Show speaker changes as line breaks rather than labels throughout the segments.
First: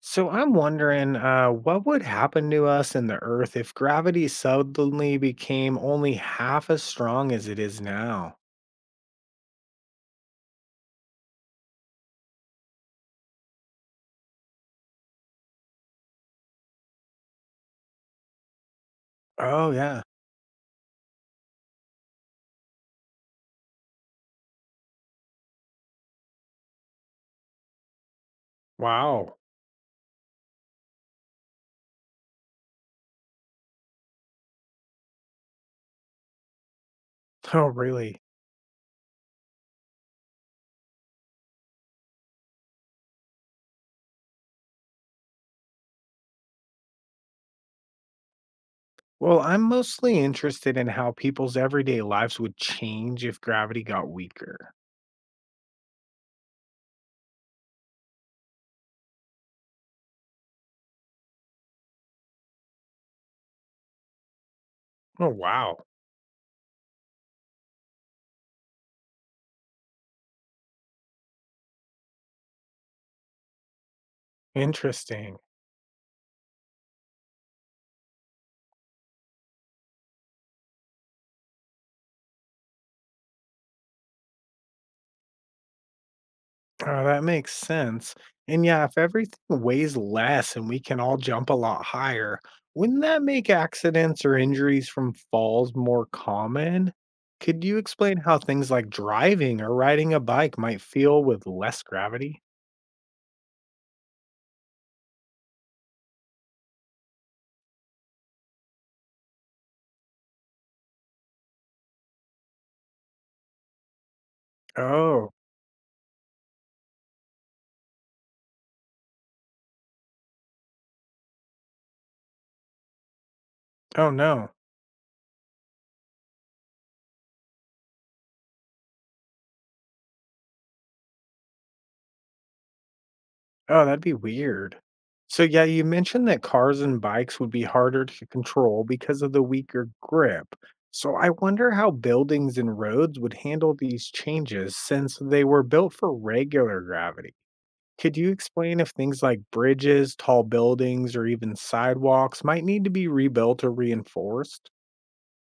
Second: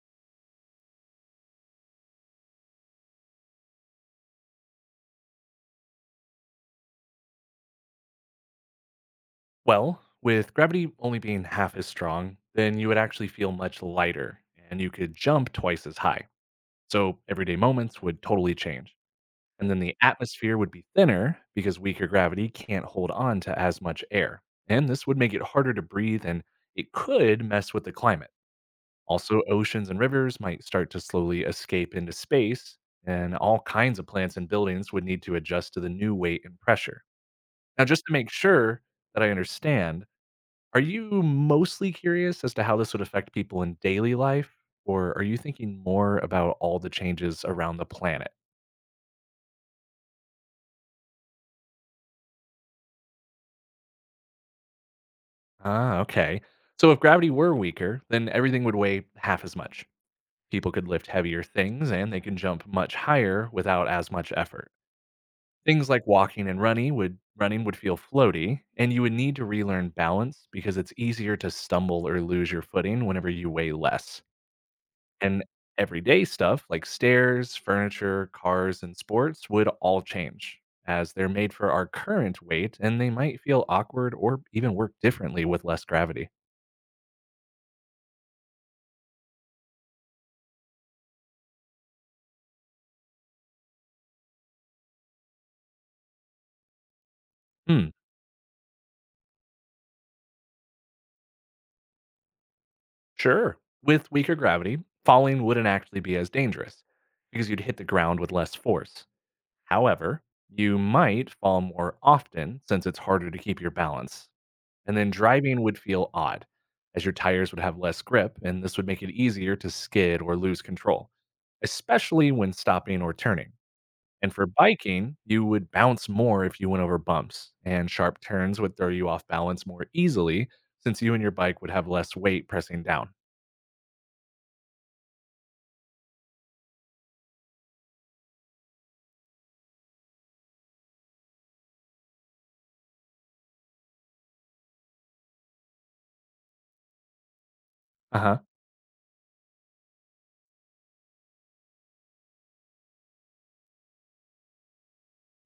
So I'm wondering, what would happen to us and the Earth if gravity suddenly became only half as strong as it is now?
Well, with gravity only being half as strong, then you would actually feel much lighter and you could jump twice as high. So everyday moments would totally change. And
Oh,
then the
yeah.
atmosphere would be thinner because weaker gravity can't hold on to as much air. And this would make it harder to breathe and it could mess with the climate.
Wow.
Also, oceans and rivers might start to slowly escape into space, and all kinds of plants and buildings would need to adjust to the new weight and pressure.
Oh,
Now, just to
really?
make sure that I understand, are you mostly curious as to how this would affect people in daily life, or are you thinking more about all the changes around the planet?
Well, I'm mostly interested in how people's everyday lives would change if gravity got weaker.
Ah, okay. So if gravity were weaker, then everything would weigh half as much. People could lift heavier things and they can jump much higher without as much effort.
Oh, wow.
Things like walking and running would feel floaty, and you would need to relearn balance because it's easier to stumble or lose your footing whenever you weigh less.
Interesting.
And everyday stuff like stairs, furniture, cars, and sports would all change as they're made for our current weight and they might feel awkward or even work differently with less gravity.
Oh, that makes sense. And yeah, if everything weighs less and we can all jump a lot higher, wouldn't that make accidents or injuries from falls more common? Could you
Hmm.
explain how things like driving or riding a bike might feel with less gravity?
Sure. With weaker gravity, falling wouldn't actually be as dangerous because you'd hit the ground with less force. However, you might fall more often since it's harder to keep your balance. And then
Oh,
driving would feel odd, as your tires would have less grip, and this would make it easier to skid or lose control, especially when stopping or turning.
oh
And for
no.
biking, you would bounce more if you went over bumps, and sharp turns would throw you off balance more easily since you and your bike would have less weight pressing down.
Oh, that'd be weird. So yeah, you mentioned that cars and bikes would be harder to control because of the weaker grip. So I wonder how buildings and roads would handle these changes since they were built for regular gravity. Could
Uh
you
huh.
explain if things like bridges, tall buildings, or even sidewalks might need to be rebuilt or reinforced?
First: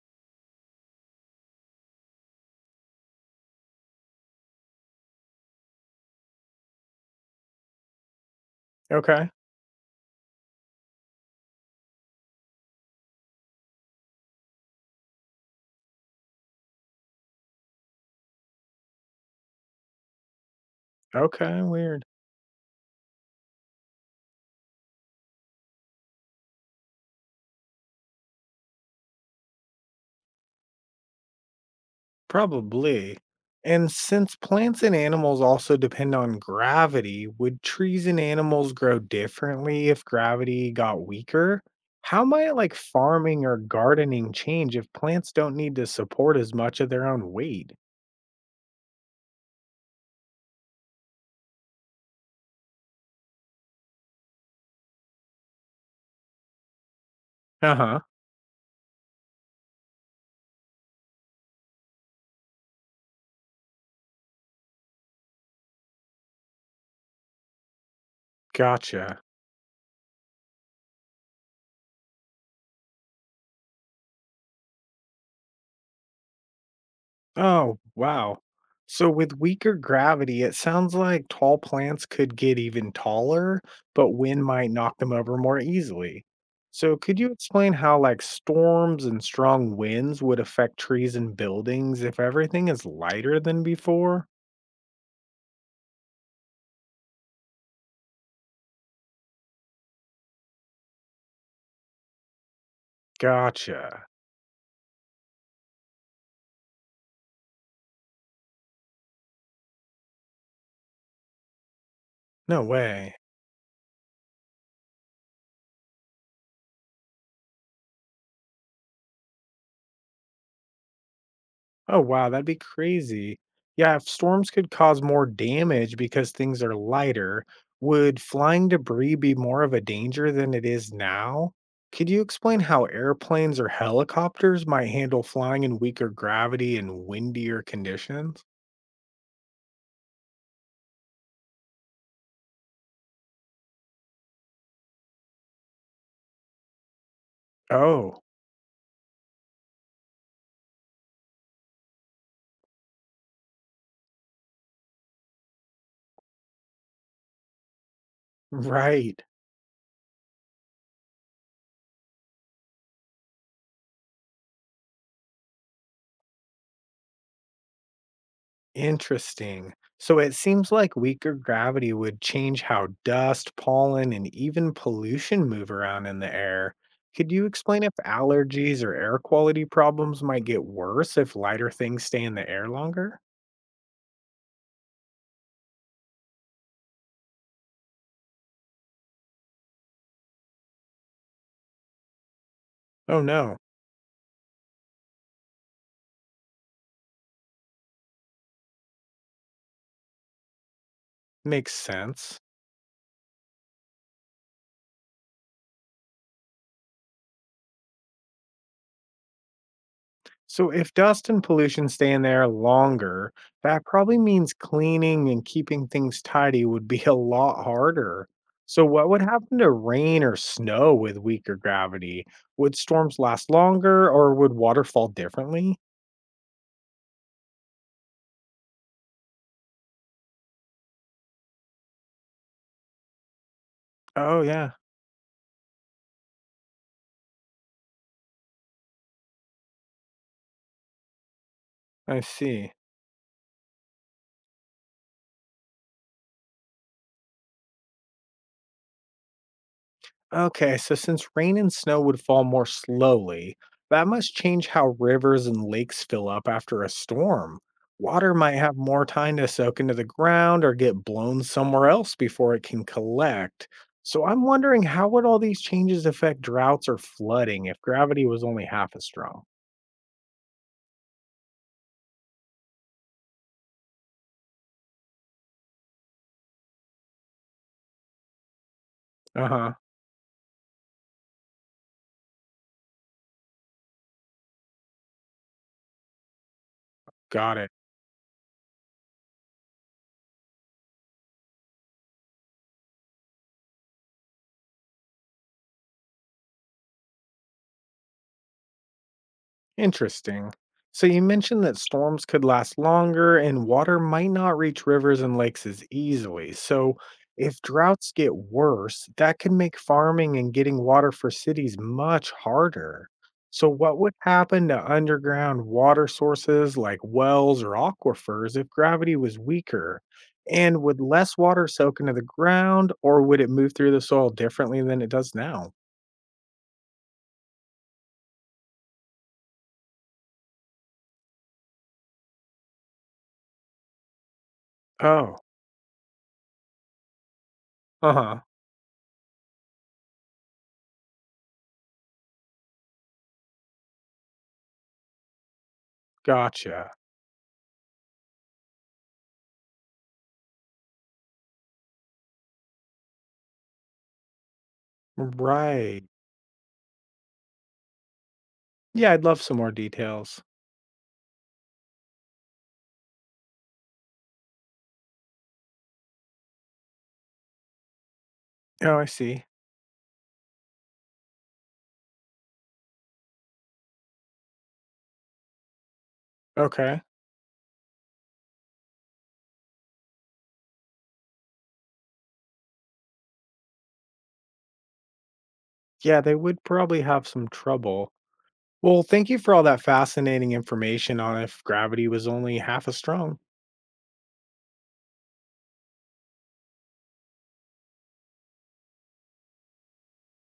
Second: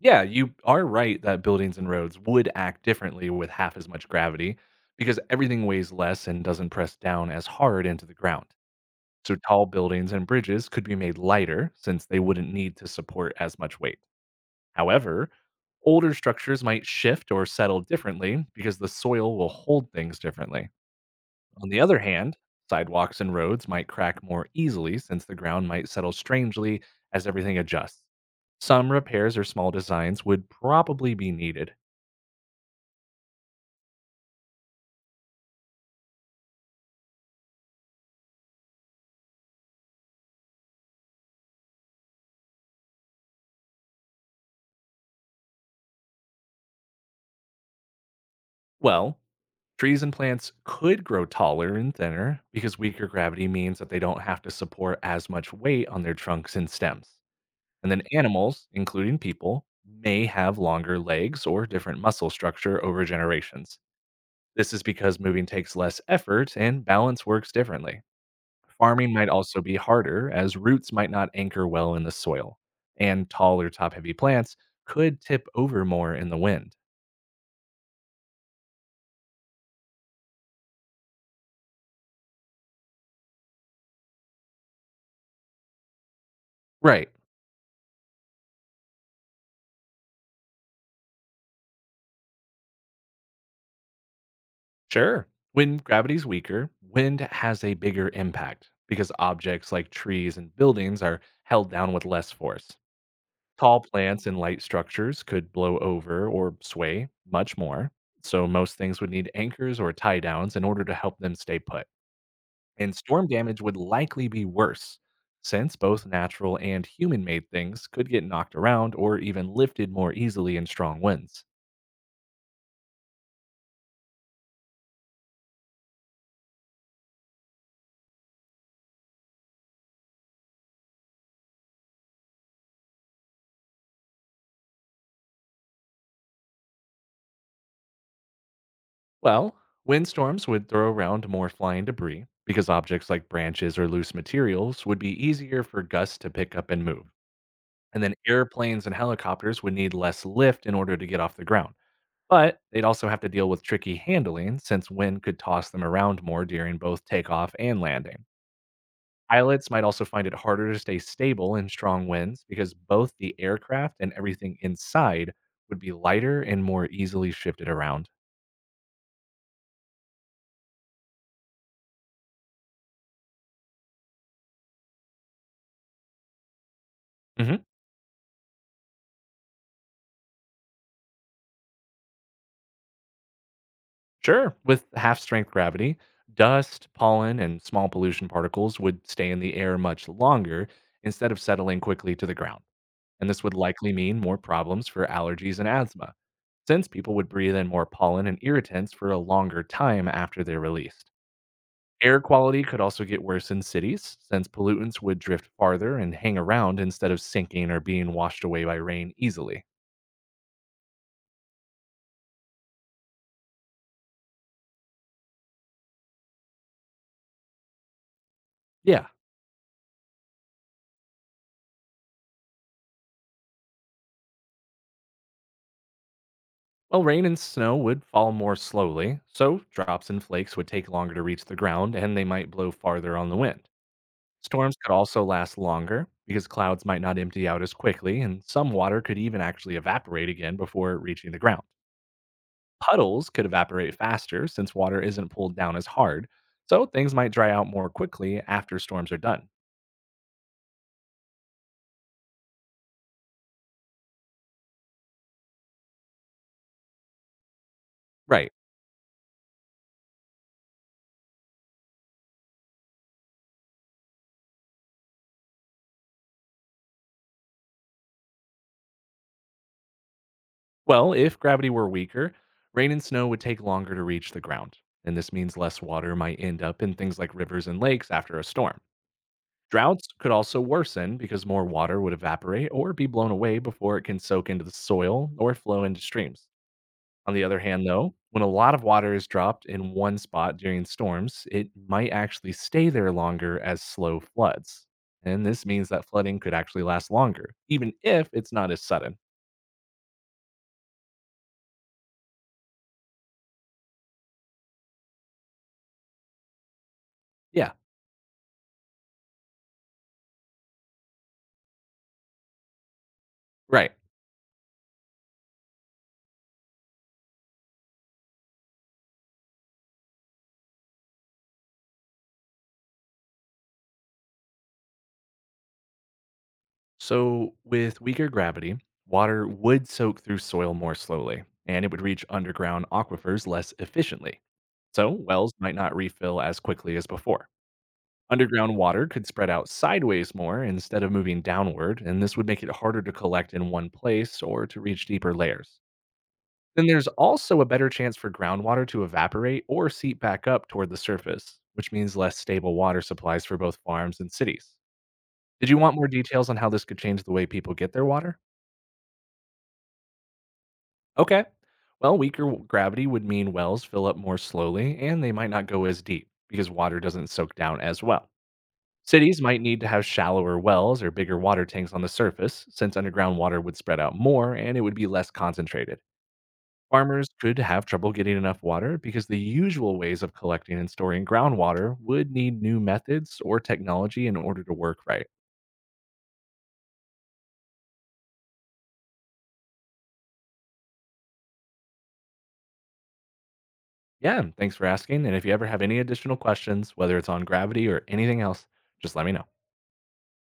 Yeah, you are right that buildings and roads would act differently with half as much gravity because everything weighs less and doesn't press down as hard into the ground.
Okay.
So tall buildings and bridges could be made lighter since they wouldn't need to support as much weight. However, older structures might shift or settle differently because the soil will hold things differently.
Okay,
On the other
weird.
hand, sidewalks and roads might crack more easily since the ground might settle strangely as everything adjusts. Some repairs or small designs would probably be needed.
Probably. And since plants and animals also depend on gravity, would trees and animals grow differently if gravity got weaker? How might, like, farming or gardening change if plants don't need to support as much of their own weight?
Well, trees and plants could grow taller and thinner because weaker gravity means that they don't have to support as much weight on their trunks and stems.
Uh
And
huh.
then animals, including people, may have longer legs or different muscle structure over generations. This is because moving takes less effort and balance works differently. Farming
Gotcha.
might also be harder, as roots might not anchor well in the soil, and tall or top heavy plants could tip over more in the wind.
Oh, wow. So, with weaker gravity, it sounds like tall plants could get even taller, but wind might knock them over more easily. So,
Right.
could you explain how, like, storms and strong winds would affect trees and buildings if everything is lighter than before?
Sure. When gravity's weaker, wind has a bigger impact because objects like trees and buildings are held down with less force. Tall
Gotcha.
plants and light structures could blow over or sway much more. So, most things would need anchors or tie downs in order to help them stay put.
No
And
way.
storm damage would likely be worse since both natural and human made things could get knocked around or even lifted more easily in strong winds.
Oh, wow, that'd be crazy. Yeah, if storms could cause more damage because things are lighter, would flying debris be more of a danger than it is now? Could you explain how airplanes or helicopters might handle flying in weaker gravity and windier conditions?
Well, windstorms would throw around more flying debris because objects like branches or loose materials would be easier for gusts to pick up and move. And then
Oh,
airplanes and helicopters would need less lift in order to get off the ground. But they'd also have to deal with tricky handling since wind could toss them around more during both takeoff and landing.
right.
Pilots might also find it harder to stay stable in strong winds because both the aircraft and everything inside would be lighter and more easily shifted around.
Interesting. So it seems like weaker gravity would change how dust, pollen, and even pollution move around in the air. Could you
Mhm.
explain if allergies or air quality problems might get worse if lighter things stay in the air longer?
Sure. With half strength gravity, dust, pollen, and small pollution particles would stay in the air much longer instead of settling quickly to the ground.
Oh,
And this would
no.
likely mean more problems for allergies and asthma, since people would breathe in more pollen and irritants for a longer time after they're released.
Makes
Air
sense.
quality could also get worse in cities, since pollutants would drift farther and hang around instead of sinking or being washed away by rain easily.
So, if dust and pollution stay in there longer, that probably means cleaning and keeping things tidy would be a lot harder. So,
Yeah.
what would happen to rain or snow with weaker gravity? Would storms last longer or would water fall differently?
Well, rain and snow would fall more slowly, so drops and flakes would take longer to reach the ground and they might blow farther on the wind.
Oh, yeah,
Storms could also last longer because clouds might not empty out as quickly, and some water could even actually evaporate again before reaching the ground.
I see.
Puddles could evaporate faster since water isn't pulled down as hard, so things might dry out more quickly after storms are done.
Okay, so since rain and snow would fall more slowly, that must change how rivers and lakes fill up after a storm. Water
Right.
might have more time to soak into the ground or get blown somewhere else before it can collect. So I'm wondering, how would all these changes affect droughts or flooding if gravity was only half as strong?
Well, if gravity were weaker, rain and snow would take longer to reach the ground, and this means less water might end up in things like rivers and lakes after a storm.
Uh-huh.
Droughts could also worsen because more water would evaporate or be blown away before it can soak into the soil or flow into streams. On the
Got
other
it.
hand, though, when a lot of water is dropped in one spot during storms, it might actually stay there longer as slow floods. And this means that flooding could actually last longer, even if it's not as sudden.
Interesting. So you mentioned that storms could last longer and water might not reach rivers and lakes as easily. So if
Yeah,
droughts get worse, that could make farming and getting water for cities much harder. So
right.
what would happen to underground water sources like wells or aquifers if gravity was weaker? And would less water soak into the ground or would it move through the soil differently than it does now?
So, with weaker gravity, water would soak through soil more slowly, and it would reach underground aquifers less efficiently. So,
Oh,
wells might not refill as quickly as before.
uh-huh.
Underground water could spread out sideways more instead of moving downward, and this would make it harder to collect in one place or to reach deeper layers. Then
Gotcha.
there's also a better chance for groundwater to evaporate or seep back up toward the surface, which means less stable water supplies for both farms and cities. Did you want
Right.
more details on how this could change the way people get their water?
Yeah, I'd love some more details.
Okay. Well, gravity would mean wells fill up more slowly and they might not go as deep because water doesn't soak down as well.
Oh, I
Cities
see.
might need to have shallower wells or bigger water tanks on the surface since underground water would spread out more and it would be less concentrated.
Okay.
Farmers could have trouble getting enough water because the usual ways of collecting and storing groundwater would need new methods or technology in order to work right.
Yeah, they would probably have some trouble. Well, thank you for all that fascinating information on if gravity was only half as strong.
Yeah, and thanks for asking. And if you ever have any additional questions, whether it's on gravity or anything else, just let me know.